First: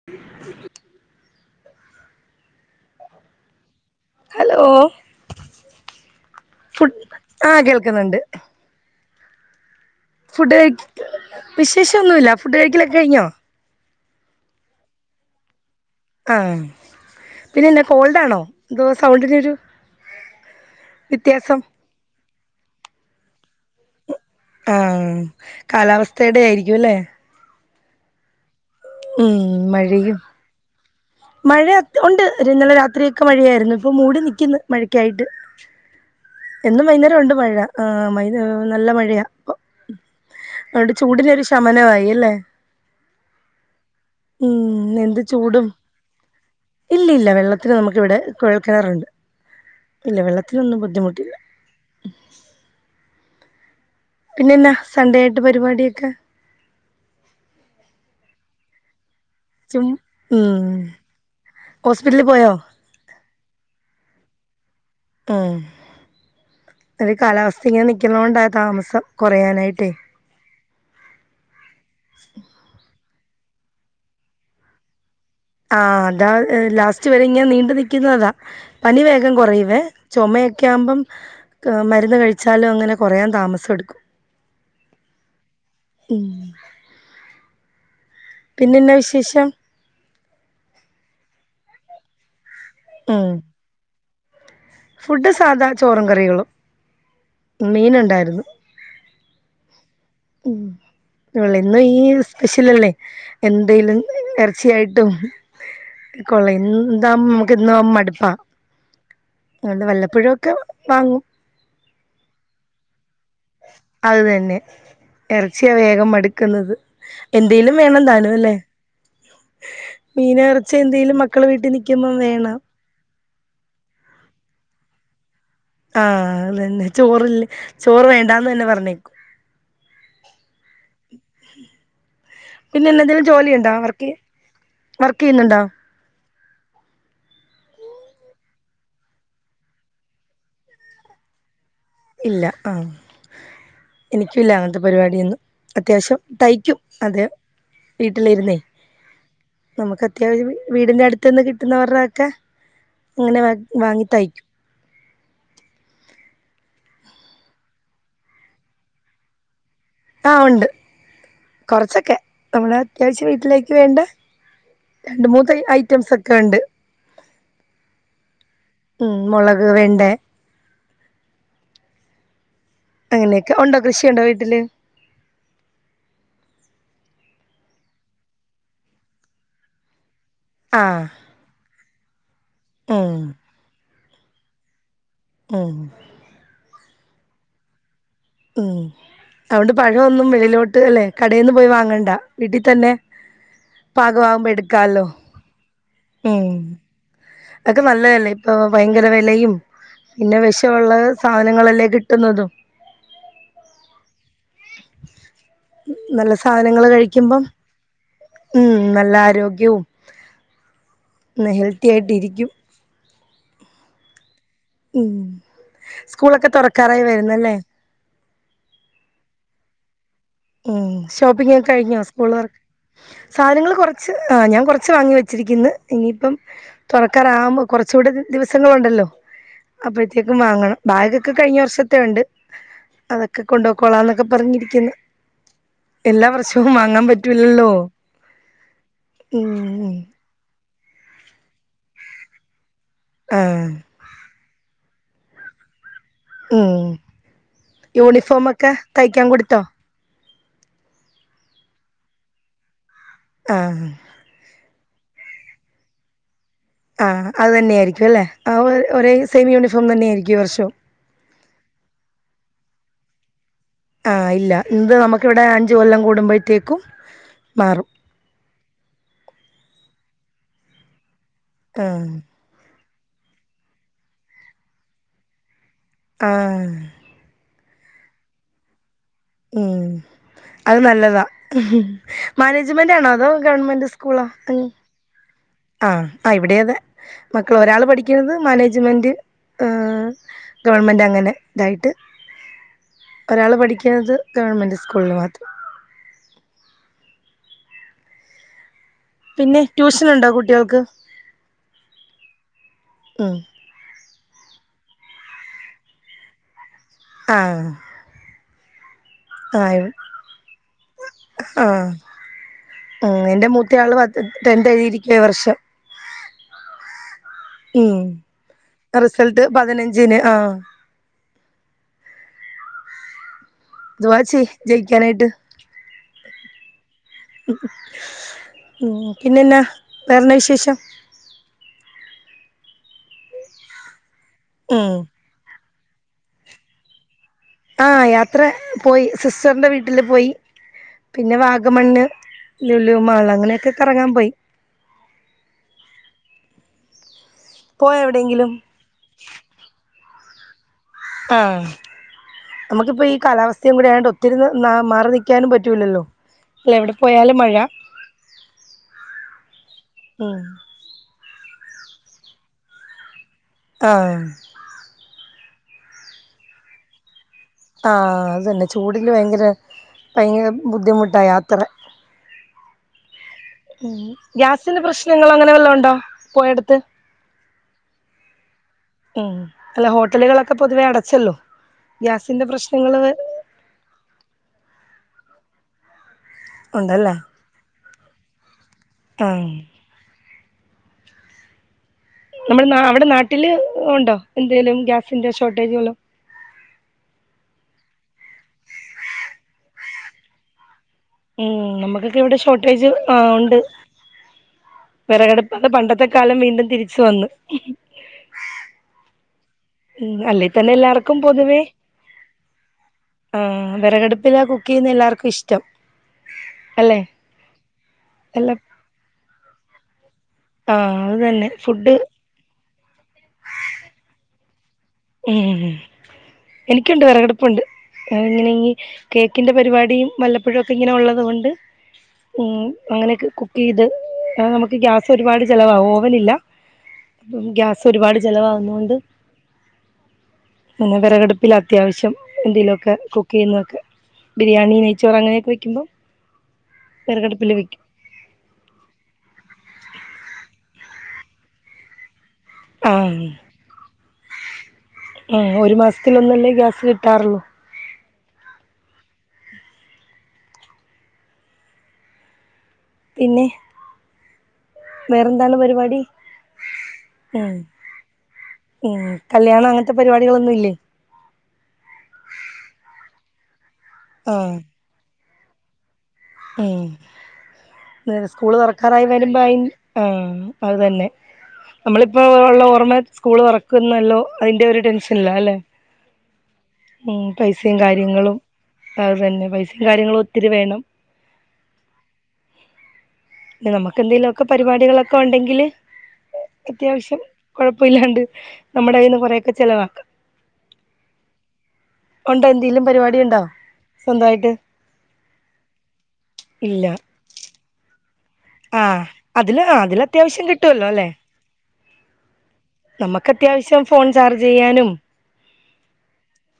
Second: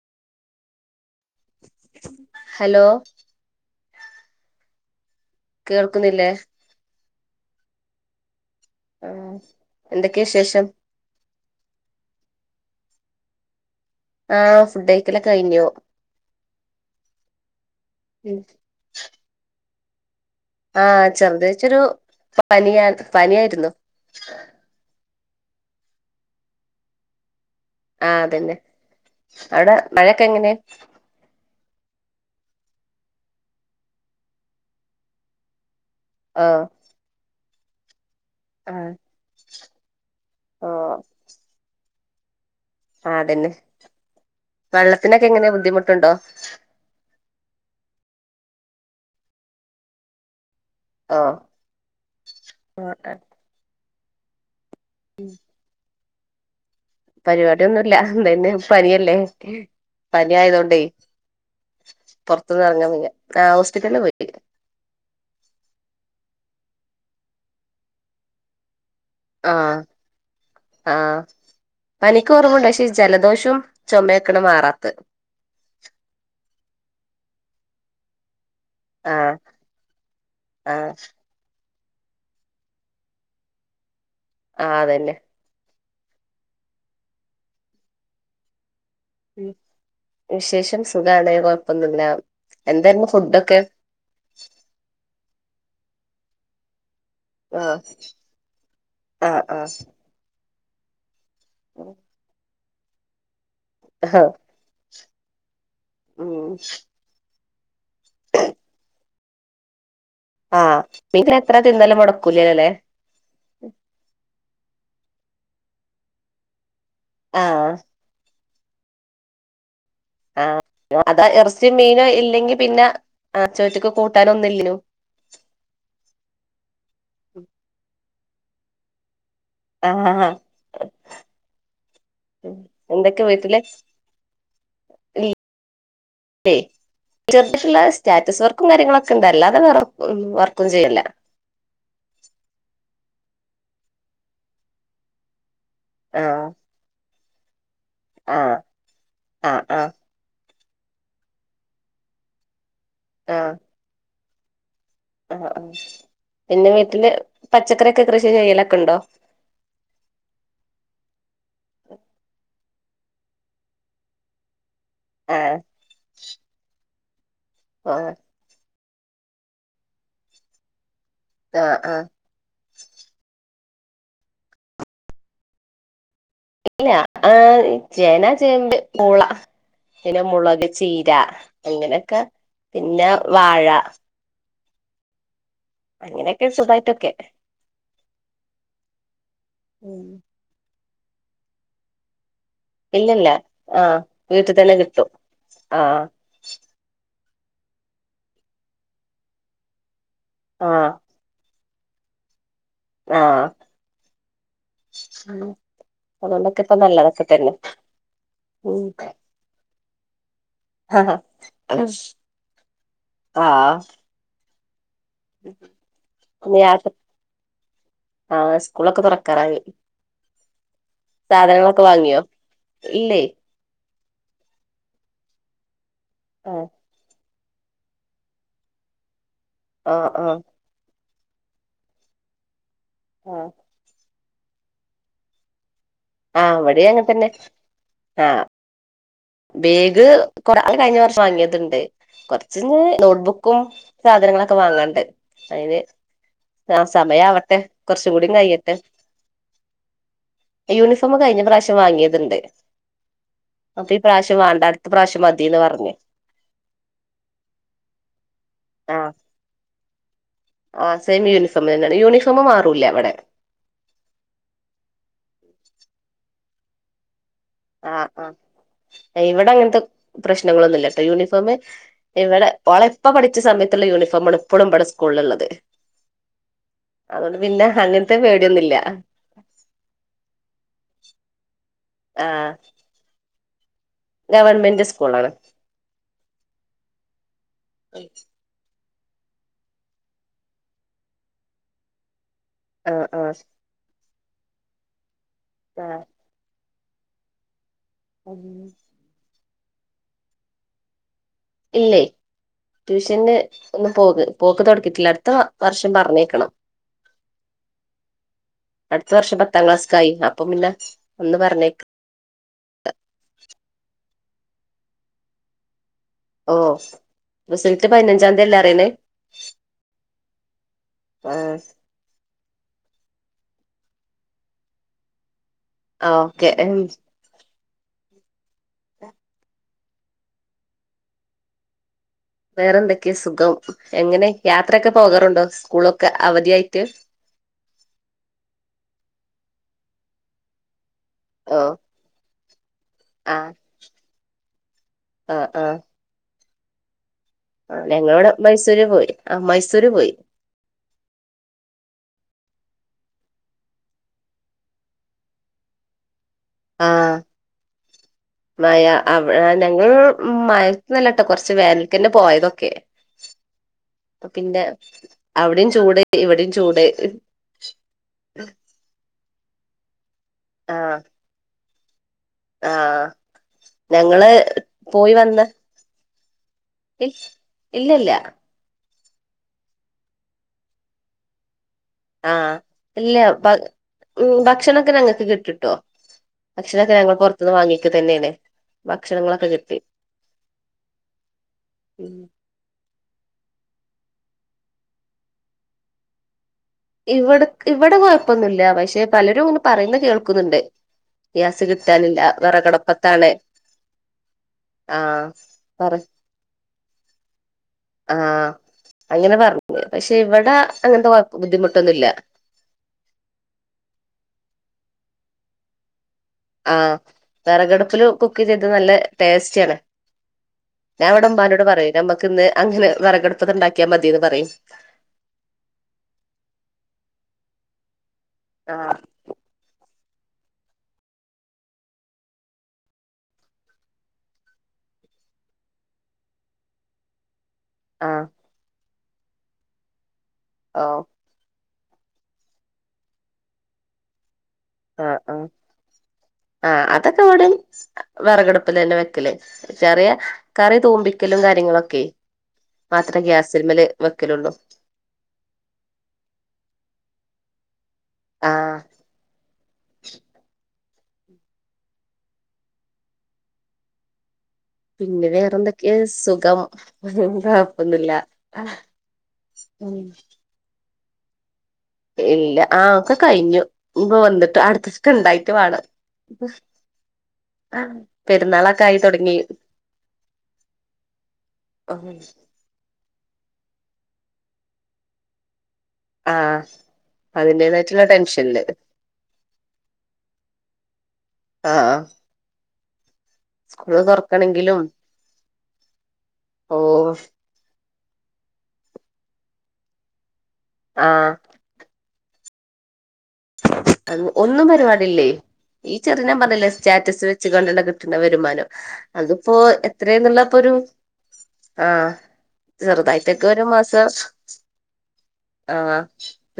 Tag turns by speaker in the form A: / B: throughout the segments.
A: [inaudible]
B: Hello
A: hello
B: കേൾക്കുന്നില്ലേ
A: ഫു ആഹ് കേൾക്കുന്നുണ്ട്
B: ആഹ് എന്തൊക്കെ
A: ഫുഡ്
B: വിശേഷം
A: കഴി വിശേഷം ഒന്നുല്ല ഫുഡ് കഴിക്കലൊക്കെ കഴിഞ്ഞോ
B: ആഹ് ഫുഡ് കഴിക്കൽ കഴിഞ്ഞു
A: ആഹ് പിന്നെന്ന കോൾഡ് ആണോ എന്തോ സൗണ്ടിന് ഒരു
B: ആഹ് ചെറുതച്ചൊരു പനിയ പനിയായിരുന്നു
A: ആഹ് കാലാവസ്ഥയുടെ ആയിരിക്കും അല്ലേ
B: ആഹ് അതന്നെ
A: ഉം
B: അവിടെ
A: മഴയും
B: മഴയൊക്കെ എങ്ങനെ
A: മഴ ക്കെ ഉണ്ട് ഇന്നലെ രാത്രിയൊക്കെ മഴയായിരുന്നു ഇപ്പൊ മൂടി നിക്കുന്നു മഴക്കായിട്ട്
B: ആഹ്
A: ഇന്ന് വൈകുന്നേരം ഉണ്ട് മഴ ആഹ് നല്ല
B: ആഹ്
A: മഴയാ അതോണ്ട്
B: ഓഹ്
A: ചൂടിനൊരു ശമനമായി അല്ലേ
B: ആഹ് അതന്നെ
A: ഉം എന്ത്
B: വെള്ളത്തിനൊക്കെ എങ്ങനെ
A: ചൂടും
B: ബുദ്ധിമുട്ടുണ്ടോ
A: ഇല്ല ഇല്ല വെള്ളത്തിന് നമുക്കിവിടെ കുഴൽക്കിണറുണ്ട് ഇല്ല വെള്ളത്തിനൊന്നും ബുദ്ധി
B: ആഹ് ആഹ്
A: പിന്നെന്നാ സൺഡേ ആയിട്ട് പരിപാടിയൊക്കെ
B: പരിപാടി ഒന്നുല്ല ഇതന്നെ പനിയല്ലേ
A: ചും
B: പനി
A: ഉം
B: ആയതോണ്ടേ
A: ഹോസ്പിറ്റലിൽ പോയോ
B: പുറത്തന്ന് ഇറങ്ങാ വയ്യ ആഹ് ഹോസ്പിറ്റലിൽ പോയി
A: ആഹ് ഈ കാലാവസ്ഥങ്ങെനെ നിൽക്കുന്ന കൊണ്ടാ താമസം
B: ആഹ്
A: കുറയാനായിട്ടേ
B: ആഹ് പനിക്ക് കുറവുണ്ട് പക്ഷേ ജലദോഷവും ചുമയക്കണ മാറാത്തത്
A: ആഹ് അതാ ലാസ്റ്റ് വരെ ഇങ്ങ് നീണ്ടു നിൽക്കുന്നതാ പനി
B: ആഹ്
A: വേഗം കുറയുവേ ചുമയൊക്കെ
B: ആഹ്
A: ആവുമ്പം മരുന്ന് കഴിച്ചാലും അങ്ങനെ കൊറയാൻ താമസടുക്കും
B: ആഹ് അതെന്നെ
A: ഉം പിന്നന്നാ വിഷേശം
B: വിശേഷം സുഖാണ് കൊഴപ്പൊന്നുല്ല എന്തായിരുന്നു
A: ഉം
B: ഫുഡൊക്കെ
A: ഫുഡ് സാധാ ചോറും കറികളും
B: ആഹ്
A: മീനുണ്ടായിരുന്നു
B: ആഹ്
A: ഉം ഉള്ള ഇന്നും
B: ആഹ്
A: ഈ സ്പെഷ്യലല്ലേ എന്തെലും
B: ആഹ്
A: എർച്ചിയായിട്ടും കൊള്ള
B: ഉം
A: എന്താ മ്മക്ക് ഇന്ന് മടുപ്പാ അതണ്ട് വല്ലപ്പോഴും
B: ആഹ് പിന്നെ എത്ര തിന്നലും മുടക്കൂലല്ലേ
A: അത് തന്നെ ഇറച്ചിയാ വേഗം മടുക്കുന്നത്
B: ആഹ്
A: എന്തെലും വേണം താനും അല്ലേ മീനോ ഇറച്ചിയോ
B: ആഹ്
A: എന്തേലും
B: അതാ
A: മക്കള് വീട്ടിൽ
B: ഇറച്ചിയും
A: നിക്കുമ്പം
B: മീനും ഇല്ലെങ്കി
A: വേണം
B: പിന്നെ ആ ചോറ്റക്ക് കൂട്ടാനന്നുംല്ലനും
A: ആഹ് അതന്നെ ചോറില്ലേ ചോറ് വേണ്ടാന്ന് തന്നെ പറഞ്ഞേക്കും
B: ആഹ്
A: പിന്നെ
B: എന്തൊക്കെ
A: എന്തെന്തെങ്കിലും ജോലി
B: വീട്ടില്
A: ഉണ്ടോ വർക്ക് വർക്ക്യ്യുന്നുണ്ടോ
B: ഏയ് ചെർതുള്ള സ്റ്റാറ്റസ് വർക്കും കാര്യങ്ങളൊക്കെ ഇണ്ടല്ലാതെ വേറെ വർക്കൊന്നും ചെയ്യല്ല
A: ഇല്ല ആഹ് എനിക്കുംല്ല അങ്ങനത്തെ പരിപാടിയൊന്നും അത്യാവശ്യം
B: ആഹ്
A: തയ്ക്കും അതെ വീട്ടിലിരുന്നേ
B: ആഹ് ആഹ് ആഹ്
A: നമുക്ക് അത്യാവശ്യം വീടിന്റെ അടുത്ത് അട്ത്ത്ന്ന് കിട്ടുന്നവരുടെയൊക്കെ അങ്ങനെ വ വാങ്ങി തയ്ക്കും
B: ആഹ് ആഹ് പിന്നെ വീട്ടില് പച്ചക്കറിയൊക്കെ കൃഷി ചെയ്യലൊക്കെണ്ടോ
A: ആഹ് ഉണ്ട് കൊറച്ചൊക്കെ നമ്മളെ അത്യാവിശ്യം വീട്ടിലേക്ക് വേണ്ടെ രണ്ട് മൂന്ന്
B: ആഹ്
A: തൈ ഐറ്റംസൊക്കെ ഉണ്ട്
B: ആഹ്
A: ഹ്മ്മ് മുളക്, വെണ്ടേ
B: ആഹ് ആഹ്
A: അങ്ങനെയൊക്കെ ഉണ്ടോ കൃഷിയുണ്ടോ വീട്ടില്
B: ഇല്ല ആഹ് ചേനാ, ചേമ്പ്, പൂള പിന്നെ മുളക് പിന്നെ
A: ആഹ്
B: ചീര അങ്ങനെക്കെ പിന്നെ
A: ഉം
B: വാഴ
A: ആഹ്
B: അങ്ങനെയൊക്കെ സുഖായിട്ടൊക്കെ
A: ഹ്മ്മ് അതോണ്ട്
B: ഉം.
A: പഴൊന്നും വെളിയിലോട്ട് അല്ലെ കടയിന്ന് പോയി വാങ്ങേണ്ട വീട്ടിതന്നെ
B: ഇല്ലല്ല ആഹ്
A: പാകവാകുമ്പോ
B: വീട്ടിൽ തന്നെ
A: എടുക്കാല്ലോ
B: കിട്ടും ആഹ്
A: ഏഹ്, അതൊക്കെ നല്ലേയല്ലേ ഇപ്പൊ ഭയങ്കര വെലയും പിന്നെ
B: ആഹ്
A: വെഷവുള്ളെ സാനങ്ങളല്ലേ കിട്ടുന്നതും
B: ആഹ് ആഹ്
A: നല്ല
B: അതോണ്ടൊക്കെ ഇപ്പം നല്ലതക്കെ തന്നെ
A: ഹ്മ്മ്
B: ഉം
A: നല്ല ആരോഗ്യും ആയിട്ട്
B: [unintelligible]
A: ഇരിക്കും
B: ആഹ്
A: ഹ്മ്മ്, സ്കൂളൊക്കെ
B: പിന്നെ യാത്ര
A: തൊറക്കാറായി വര്ന്നല്ലേ
B: ആഹ് സ്കൂളൊക്കെ തൊറക്കാറായി
A: ഹ്മ്മ്, ഷോപ്പിംഗ്ങ്ങൊക്കെ കഴിഞ്ഞോ
B: വാങ്ങിയോ
A: സ്കൂള് തൊറക്ക്
B: ഇല്ലേ
A: സാനങ്ങള് കൊർ ച്ച് ആഹ്‌ ഞാൻ കൊറച്ച് വാങ്ങി വെച്ചിര്ക്ക്ന്ന് ഇനിയിപ്പം
B: ആഹ്
A: തൊറക്കാറാവുമ്പോ കൊറച്ചുടെ ദിവസങ്ങളുണ്ടല്ലോ
B: ആഹ് ആഹ്
A: അപ്പഴ്ത്തേക്കും വാങ്ങണം ബാഗൊക്കെ കഴിഞ്ഞ വർഷത്തെ ഉണ്ട് അതൊക്കെ
B: ആഹ്
A: കൊണ്ടൊക്കോളാന്നൊക്കെ പറഞ്ഞിര്ക്ക്ന്ന് എല്ലാ
B: ആഹ്
A: വർഷവും
B: ഇവിടെയും
A: വാങ്ങാൻ
B: അങ്ങനെ തന്നെ
A: പറ്റൂല്ലല്ലോ
B: ആഹ് ബേഗ് കൊറ അവന് കഴിഞ്ഞ വർഷം വാങ്ങിയത്ണ്ട് കൊറച്ച്ഞ്ഞ് നോട്ട്ബുക്കും
A: ആഹ്
B: സാധനങ്ങളൊക്കെ വാങ്ങാൻണ്ട് അയിന്
A: ഉം
B: ആഹ് സമയാവട്ടെ കൊർച്ചും കൂടി
A: യൂണിഫോം ഒക്കെ
B: കഴിയട്ടെ
A: തയ്ക്കാൻ കൊടുത്തോ
B: യൂണിഫോംമ് കഴിഞ്ഞ പ്രാവശ്യം വാങ്ങിയത്ണ്ട്
A: ആഹ്
B: അപ്പം ഈ പ്രാവശ്യം വാണ്ട അട്ത്ത പ്രാവശ്യം മതിന്ന് പറഞ്ഞ്
A: ആഹ് അത് തന്നെയായിരിക്കും അല്ലേ, ആഹ് ഒ ഒര് സെയിം യൂണിഫോം തന്നെ ആയായിരിക്കും. ഈ വർഷം
B: ആഹ് സെയിം യൂണിഫോം തന്നെയാണ്. യൂണിഫോം മാറൂല്ല ഇവടെ
A: ആഹ് ഇല്ല, ഇത് നമുക്ക് ഇവിടെ അഞ്ച് കൊല്ലം കൂടുമ്പോഴ്ത്തേക്കും മാ
B: ആഹ് ആഹ്, ഇവടൻങ്ങൻത്തെ പ്രശ്നങ്ങളൊന്നുല്ലട്ടോ യൂണിഫോംമ്
A: ആഹ്
B: ഇവടെ ഓളെ ഇപ്പ പഠിച്ച സമയത്ത്ള്ള യൂണിഫോംമാണ് ഇപ്പളും ഇവടെ സ്കൂള്ല് ഇള്ളത്
A: ആഹ്
B: അതോണ്ട് പിന്നെ അങ്ങൻത്തെ പേടിയൊന്നുല്ല
A: ഹ്മ്മ് അത് നല്ലതാ,
B: ആഹ്
A: മാനേജ്മെന്റ് ആണോ അതോ ഗവൺമന്റ് സ്
B: ഗവൺമെന്റ് സ്കൂളാണ്.
A: ആഹ്, ആഹ് ഇവടിയതെ, മക്കള് ഒരാള് പഠിക്ക്ന്നത് മാനേജ്മെന്റ് ആഹ് ഗവൺമെന്റ് അങ്ങനെ ഇതായിട്ട്.
B: ആഹ് ആഹ്
A: ഒരാള് പഠിക്ക്ന്നത് ഗവൺമെൻ്റ് സ്കൂളിൽ മാത്
B: ആഹ്. [unintelligible]
A: പിന്നെ ട്യൂഷന്ണ്ടോ കുട്ടികൾക്ക്?
B: ഇല്ലേ.
A: ഉം
B: ട്യൂഷന്ന് ഒന്നും പോക് പോക്ക് തൊട്ക്കീട്ടില്ല. അടുത്ത വർഷം പറഞ്ഞയ്ക്കണം.
A: ആഹ്.
B: അടുത്ത വർഷം പത്താം
A: ആഹ്
B: ക്ലാസ്സ്ക്കായി. അപ്പം പിന്നെ ഒന്ന് പറഞ്ഞയ്ക്
A: ആഹ് ഉം എന്റെ മൂത്തയാള് പത്ത്, ടെൻത്ത് എഴുതിയിരിക്ക്യാ ഈ വർഷം.
B: ഓഹ് റിസൽറ്റ് പതിനഞ്ചാംതി അല്ലേ അറിണേ.
A: റിസൽട്ട് പതിനഞ്ചിന്. ആഹ്.
B: ഏഹ്.
A: ദുആ ചെയ് ജയിക്കാനായിട്ട്.
B: ആഹ് ഓക്കെ.
A: ഉം പിന്നെന്നാ വേറെന്താ വിശേഷം?
B: വേറെന്തെക്കെ സുഖം. എങ്ങനെ
A: ഉം
B: യാത്രൊക്കെ പോകാറുണ്ടോ? സ്കൂളൊക്കെ അവധിയായിട്ട്.
A: ആഹ് യാത്ര പോയി, സിസ്റ്ററിന്റെ വീട്ടിൽ പോയി. പിന്നെ
B: ഓ
A: വാഗമണ്ണ്, ലുലു മാൾല് അങ്ങനെയൊക്കെ കറങ്ങാൻ പോയി.
B: ആഹ്, ആഹ്. ആഹ്
A: പോയോ
B: ഞങ്ങള് ഇവടെ
A: എവിടെയെങ്കിലും
B: മൈസൂര് പോയി, ആഹ് മൈസൂര് പോയി.
A: ആഹ്. നമുക്കിപ്പോ ഈ കാലാവസ്ഥയും കൂടി ആയോണ്ട് ഒത്തിരി ന്ന് ന്നാ മാറി നിക്ക്യാനും പറ്റൂല്ലല്ലോ.
B: ആ
A: എവിടെ പോയാലും മഴ.
B: മഴ. അവ് ആഹ് ഞങ്ങൾ
A: ഉം
B: മഴ ത്തൊന്നു അല്ലട്ടോ. കൊറച്ച് വേനൽക്കന്നെ പോയതൊക്കെ.
A: ആഹ്
B: അപ്പൊ പിന്നെ അവിടി ചൂട്, ഇവടിം ചൂട്.
A: ആഹ് അത് തന്നെ ചൂടില് ഭയങ്കര, ഭയങ്കര
B: ആ
A: ബുദ്ധിമുട്ടാ യാത്ര.
B: ആഹ്.
A: ഉം
B: ഞങ്ങള്
A: ഗ്യാസിന്റെ
B: പോയി
A: പ്രശ്നങ്ങളോ
B: വന്ന്
A: അങ്ങനെ വല്ലോം ഉണ്ടോ പോയടുത്ത്
B: ഇ. ഇല്ലല്ല.
A: ഉം അല്ല ഹോട്ടലുകളൊക്കെ പൊതുവേ അടച്ചല്ലോ. ഗ്യാസിന്റെ
B: ആഹ്.
A: പ്രശ്നങ്ങള്
B: ഇല്ലാ പ ഉം. ഭക്ഷണൊക്കെ ഞങ്ങൾക്ക് കിട്ട് ട്ടോ. ഭക്ഷണൊക്കെ ഞങ്ങൾ
A: ഉണ്ടല്ലേ
B: പൊറത്തുന്ന് വാങ്ങീക്ക തന്നേണ്. ചെയ്തത്. ഭക്ഷണങ്ങളൊക്കെ
A: ആഹ്
B: കിട്ടി. ഉം
A: നമ്മൾ നാ അവിടെ നാട്ടില് ഉണ്ടോ, എന്തെലും ഗ്യാസിന്റെ ഷോർട്ടേജ് വല്ലതും.
B: ഇവട്ക് ഇവടെ കൊയപ്പൊന്നുല്ല പശെ പലരും ഇങ്ങനെ പറയുന്ന കേൾക്കുന്നുണ്ട്. ഗ്യാസ്
A: ഊംഹ് നമുക്കൊക്കെ
B: കിട്ടാനില്ല
A: ഇവിടെ ഷോട്ടേജ്
B: വിറകടപ്പത്താണ്
A: ആഹ് ഉണ്ട്.
B: ആഹ്
A: വെറകടപ്പ് അത്
B: പറ
A: പണ്ടത്തെകാലം വീണ്ടും തിരിച്ചു വന്ന്.
B: ആഹ് അങ്ങനെ പർഞ്ഞ്
A: ഉം
B: പഷെ ഇവട
A: അല്ലേ തന്നെ
B: അങ്ങൻത്തെ
A: എല്ലാർക്കും
B: കൊഴപ്
A: പൊതുവേ
B: ബുദ്ധിമുട്ടൊന്നുല്ല.
A: ആഹ് വെറകടുപ്പിലാ കുക്കെയ്യുന്നെ എല്ലാർക്കും ഇഷ്ടം.
B: ആഹ്
A: അല്ലെ?
B: വെറകടുപ്പില് കുക്ക്
A: അല്ല
B: ചെയ്തിട്ട് നല്ല ടേസ്റ്റാണ്.
A: ആഹ്
B: ഞാ
A: അത്
B: ഇവടെ
A: തന്നെ
B: ഉമ്മാനോട്
A: ഫുഡ്
B: പറയും നമ്മക്കിന്ന് അങ്ങനെ വെറകടുപ്പ്ന്ന് ഇണ്ടാക്കിയാ മതീന്ന് പറയും.
A: ഉംഹ്. എനിക്കുണ്ട് വെറകടപ്പുണ്ട് അതിങ്ങനെ ഇനി
B: ആഹ്
A: കേ ക്കിന്റെ പരിപാടിയും വല്ലപ്പോഴൊക്കെ ഇങ്ങനെ ഒള്ളത് കൊണ്ട് ഉം അങ്ങനെയൊക്കെ കുക്കെയ്ത് ആഹ് നമ്മക്ക് ഗ്യാസൊരുപാട് ചെലവാവും. ഓവനില്ല അപ്പം ഗ്യാസ് ഒരുപാട്
B: ആഹ്
A: ചെലവാവുന്നോണ്ട്
B: ഓ
A: പിന്നെ വെറകടുപ്പിലാ അത്യാവശ്യം എന്തെലൊക്കെ കുക്കെയ്യുന്നൊക്കെ. ബിരിയാണി നെയ്ച്ചോറ്
B: ആഹ് ആഹ്
A: അങ്ങനെയൊക്കെ വെക്കുമ്പോ വെറക് അടപ്പില് വെക്കും
B: വെറക് അടുപ്പിലന്നെ വെക്കല് ചെറിയ കറി തൂമ്പിക്കലും കാര്യങ്ങളൊക്കെ മാത്രേ
A: ആഹ്
B: ഗ്യാസിൽമല് വെക്കലൊള്ളൂ
A: ഉം ഒരു മാസത്തില് ഒന്നല്ലേ ഗ്യാസ് കിട്ടാറൊള്ളൂ
B: ആഹ്
A: പിന്നെ?
B: പിന്നെ വേറെ
A: വേറെന്താണ്
B: എന്തൊക്കെയ
A: പരിപാടി
B: സുഖം എന്താ
A: ഉം
B: കൊഴപ്പൊന്നുല്ല
A: ഉം കല്യാണം അങ്ങനത്തെ പരിപാടികളൊന്നും ഇല്ലേ?
B: ഇല്ല ആഹ് ഒക്കെ കഴിഞ്ഞു ഇഞ്ഞ്പ്പൊ
A: ആഹ്
B: വന്നിട്ട് അടുത്തതൊക്കെ ഇണ്ടായിട്ട് വാണം
A: ഉം സ്കൂള്
B: പെരുന്നാളൊക്കെ ആയി
A: തൊറക്കാറായി
B: തുടങ്ങി
A: വരുമ്പോ അയിന് ആഹ് അതുതന്നെ നമ്മളിപ്പോ ഒള്ള ഓർമ്മ സ്കൂള് തൊറക്കുന്നല്ലോ അയിന്റെ ഒരു ടെൻഷൻല്ല അല്ലെ?
B: ആഹ്
A: ഉം പൈസയും
B: അതിന്റേതായിട്ടുള്ള
A: കാര്യങ്ങളും
B: ടെൻഷനില്
A: അത് തന്നെ പൈസയും കാര്യങ്ങളും ഒത്തിരി വേണം
B: ആഹ് ആഹാ
A: പിന്നെ നമുക്ക് എന്തേലും ഒക്കെ
B: തുറക്കണെങ്കിലും
A: പരിപാടികളൊക്കെ ഒണ്ടെങ്കില്
B: ഓഹ്
A: അത്യാവിശ്യം കെഴപ്പയില്ലാണ്ട് നമ്മുടെ കയ്യീന്ന് കൊറേ ഒക്കെ ചെലവാക്കാം
B: ആഹ്
A: ഒണ്ടോ എന്തേലും പരിപാടിയുണ്ടോ?
B: അതെ ഒന്നും പരിപാടിയില്ലേ ഈ ചെറിയ ഞാൻ പറഞ്ഞില്ലേ
A: ഇല്ല
B: സ്റ്റാറ്റസ് വെച്ച്ക്കാണ്ട് ഇണ്ടാക്കുന്ന കിട്ട്ണ വരുമാനം
A: ആഹ്
B: അതിപ്പൊ
A: അതില് ആ അതില്
B: എത്രേന്നുള്ളെ
A: അത്യാവശ്യം
B: ഇപ്പൊരു
A: കിട്ടുവല്ലോ അല്ലെ
B: ആഹ്
A: നമുക്ക്
B: ചെറുതായിട്ടൊക്കെ ഒരു
A: അത്യാവശ്യം
B: മാസം
A: ഫോൺ ചാർജ് ചെയ്യാനും
B: ആഹ്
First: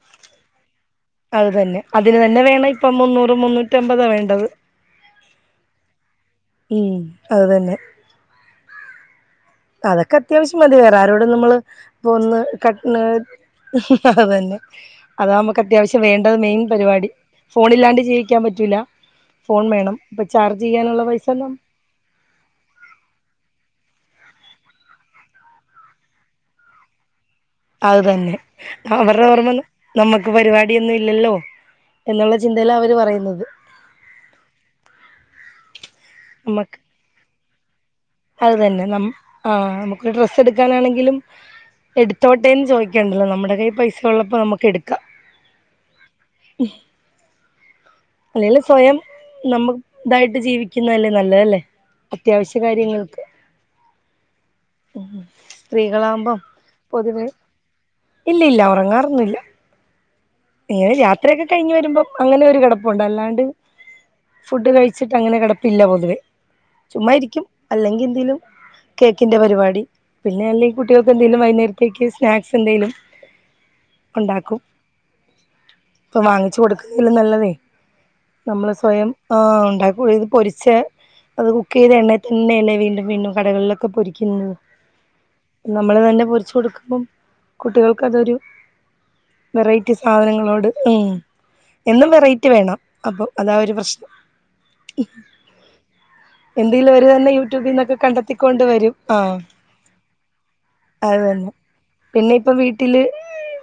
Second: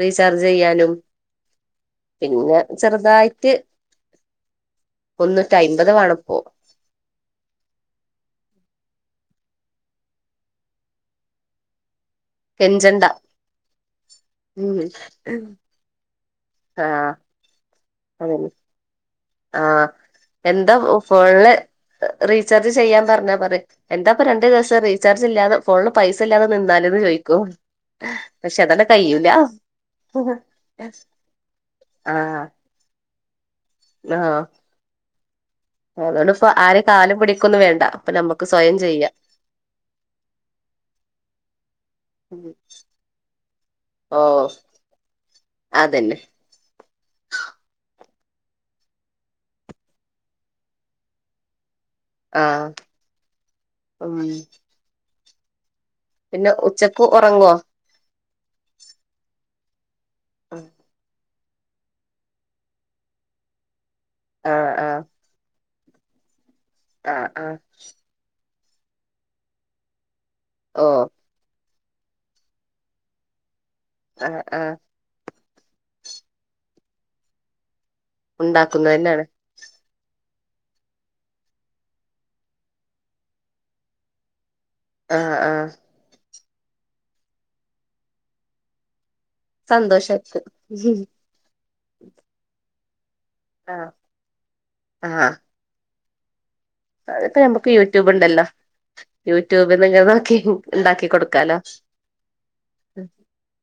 B: റീചാർജ് ചെയ്യാനും
A: അത് തന്നെ അതിന് തന്നെ
B: പിന്നെ
A: വേണയിപ്പൊ മുന്നൂറ് മുന്നൂറ്റി അമ്പതാ വേണ്ടത്
B: മുന്നൂറ്റിഅയിമ്പത് വാണപ്പൊ
A: ഉം അതുതന്നെ അതൊക്കെ അത്യാവിശ്യം മതി വേറെ ആരോടും നമ്മള് ഇപ്പൊ ഒന്ന് കട്ട്ണ്
B: കെഞ്ചണ്ട
A: അത് തന്നെ
B: ഉം
A: അതാ നമ്മക്ക് അത്യാവിശ്യം വേണ്ടത് മെയിൻ പരിപാടി
B: ആഹ്
A: ഫോണില്ലാണ്ട് ജീവിക്കാം
B: അതന്നെ
A: പറ്റൂല ഫോൺ
B: ആഹ്
A: വേണം അപ്പൊ ചാർജ്
B: എന്താ
A: ചെയ്യാനുള്ള പൈസൊന്നും
B: ഫോണില് റീചാർജ് ചെയ്യാൻ പറഞ്ഞാ പറയും എന്താപ്പൊ രണ്ട് ദിവസം റീചാർജില്ലാതെ ഫോൺല് പൈസ ഇല്ലാതെ നിന്നാല്ന്ന് ചോയിക്കും
A: അത് തന്നെ അവര്ടെ ഓർമ്മ നമ്മക്ക് പരിപാടിയൊന്നും ഇല്ലല്ലോ എന്നുള്ള ചിന്തയിലാ അവര് പറയുന്നത്
B: ങ്ങാഹ് അതോണ്ട്പ്പം
A: നമ്മക്ക്
B: ആരേം കാലു പിടിക്കൊന്നും വേണ്ട അപ്പൊ നമ്മുക്ക്
A: അത്
B: സ്വയം
A: തന്നെ നമ
B: ചെയ്യാം
A: ആഹ് നമുക്ക് ഡ്രസ്സ് ഇടുക്കാനാണെങ്കിലും
B: ഉം.
A: എടുത്തോട്ടേന്ന് ചോയിക്കണ്ടല്ലോ നമ്മുടെ കയ്യില് പൈസ
B: ഓ
A: ഒള്ളപ്പോ നമുക്ക് എടുക്കാ
B: അതന്നെ
A: ഉം അല്ലേലും സ്വയം നമ്മുക്ക് ഇതായിട്ട് ജീവിക്കുന്നയല്ലേ നല്ലത് അല്ലെ?
B: ആഹ് ഉം
A: ഉം സ്ത്രീകളാവുമ്പം
B: പിന്നെ ഉച്ചക്ക്
A: പൊതുവേ
B: ഉറങ്ങോ
A: ഇല്ലയില്ല ഒറങ്ങാറൊന്നും ഇല്ല ഇങ്ങനെ യാത്രയൊക്കെ കഴിഞ്ഞ് വരുമ്പം അങ്ങനെ ഒരു കെടപ്പുണ്ട് അല്ലാണ്ട്
B: ആ
A: ഫുഡ്
B: ആ
A: കഴിച്ചിട്ട് അങ്ങനെ കെടപ്പ ക്കത്തില്ല പൊതുവെ
B: ആ
A: ചുമ്മായിരിക്കും
B: ആ
A: അല്ലെങ്കി എന്തേലും കേക്കിന്റെ പരിപാടി പിന്നെ അലെങ്കി
B: ഓ
A: കുട്ടികൾക്ക് എന്തെങ്കിലും വൈകുന്നേരത്തേക്ക് സ്നാക്സ് എന്തേലും
B: ആഹ് ആഹ്
A: ഇപ്പം വാങ്ങിച്ചു കൊടുക്കുന്നതിലും നല്ലതെ നമ്മള്
B: ഉണ്ടാക്കുന്നത്
A: സ്വയം
B: തന്നെയാണ്
A: ആഹ് ഉണ്ടാ [unintelligible] പൊരിച്ചെ അത് കുക്കെയ്ത എണ്ണയി തന്നെയല്ലേ വീണ്ടും വീണ്ടും കടകളിലൊക്കെ പൊരിക്കുന്നത്
B: ആ
A: നമ്മള് തന്നെ പൊരിച്ചു കൊടുക്കുമ്പം കുട്ടികൾക്ക് അതൊരു മറ്റു
B: സന്തോഷായിട്ട്
A: സാധനങ്ങളോട് ഉം എന്നും വെറൈറ്റി വേണം അപ്പൊ അതാ ഒരു
B: ആ
A: പ്രശ്നം
B: ആ
A: എന്തെങ്കിലും അവരു തന്നെ
B: അതിപ്പോ നമുക്ക്
A: യൂട്യൂബിൽന്നൊക്കെ
B: യൂട്യൂബ് ഉണ്ടല്ലോ
A: കണ്ടെത്തിക്കൊണ്ട് വരും ആ
B: യൂട്യൂബിൽ നിന്ന് ഇങ്ങനെ നോക്കി ഉണ്ടാക്കി
A: അത് തന്നെ
B: കൊടുക്കാലോ
A: പിന്നെ ഇപ്പം വീട്ടില്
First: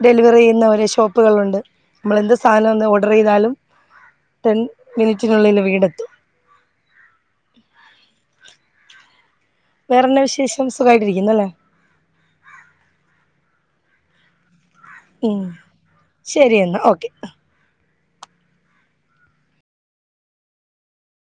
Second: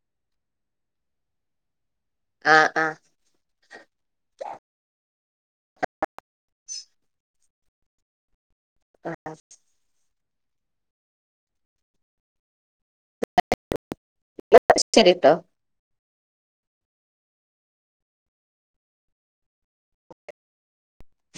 A: ഡെലിവറി ചെയ്യുന്ന ഓരോ ഷോപ്പുകളൾണ്ട് നമ്മൾ എന്ത്
B: ആ
A: സാധനം
B: ആ
A: ഒന്ന് ഓർഡർ ചെയ്താലും ടെൻ മിനിറ്റിനുള്ളില് വീടെത്തും
B: ആ [unintelligible]
A: വേറെന്ന വിശേഷം സുഖമായിട്ടിരിക്കുന്നു അല്ലേ ഉ
B: ശരിട്ടോ
A: ശരി എന്ന ഓക്കെ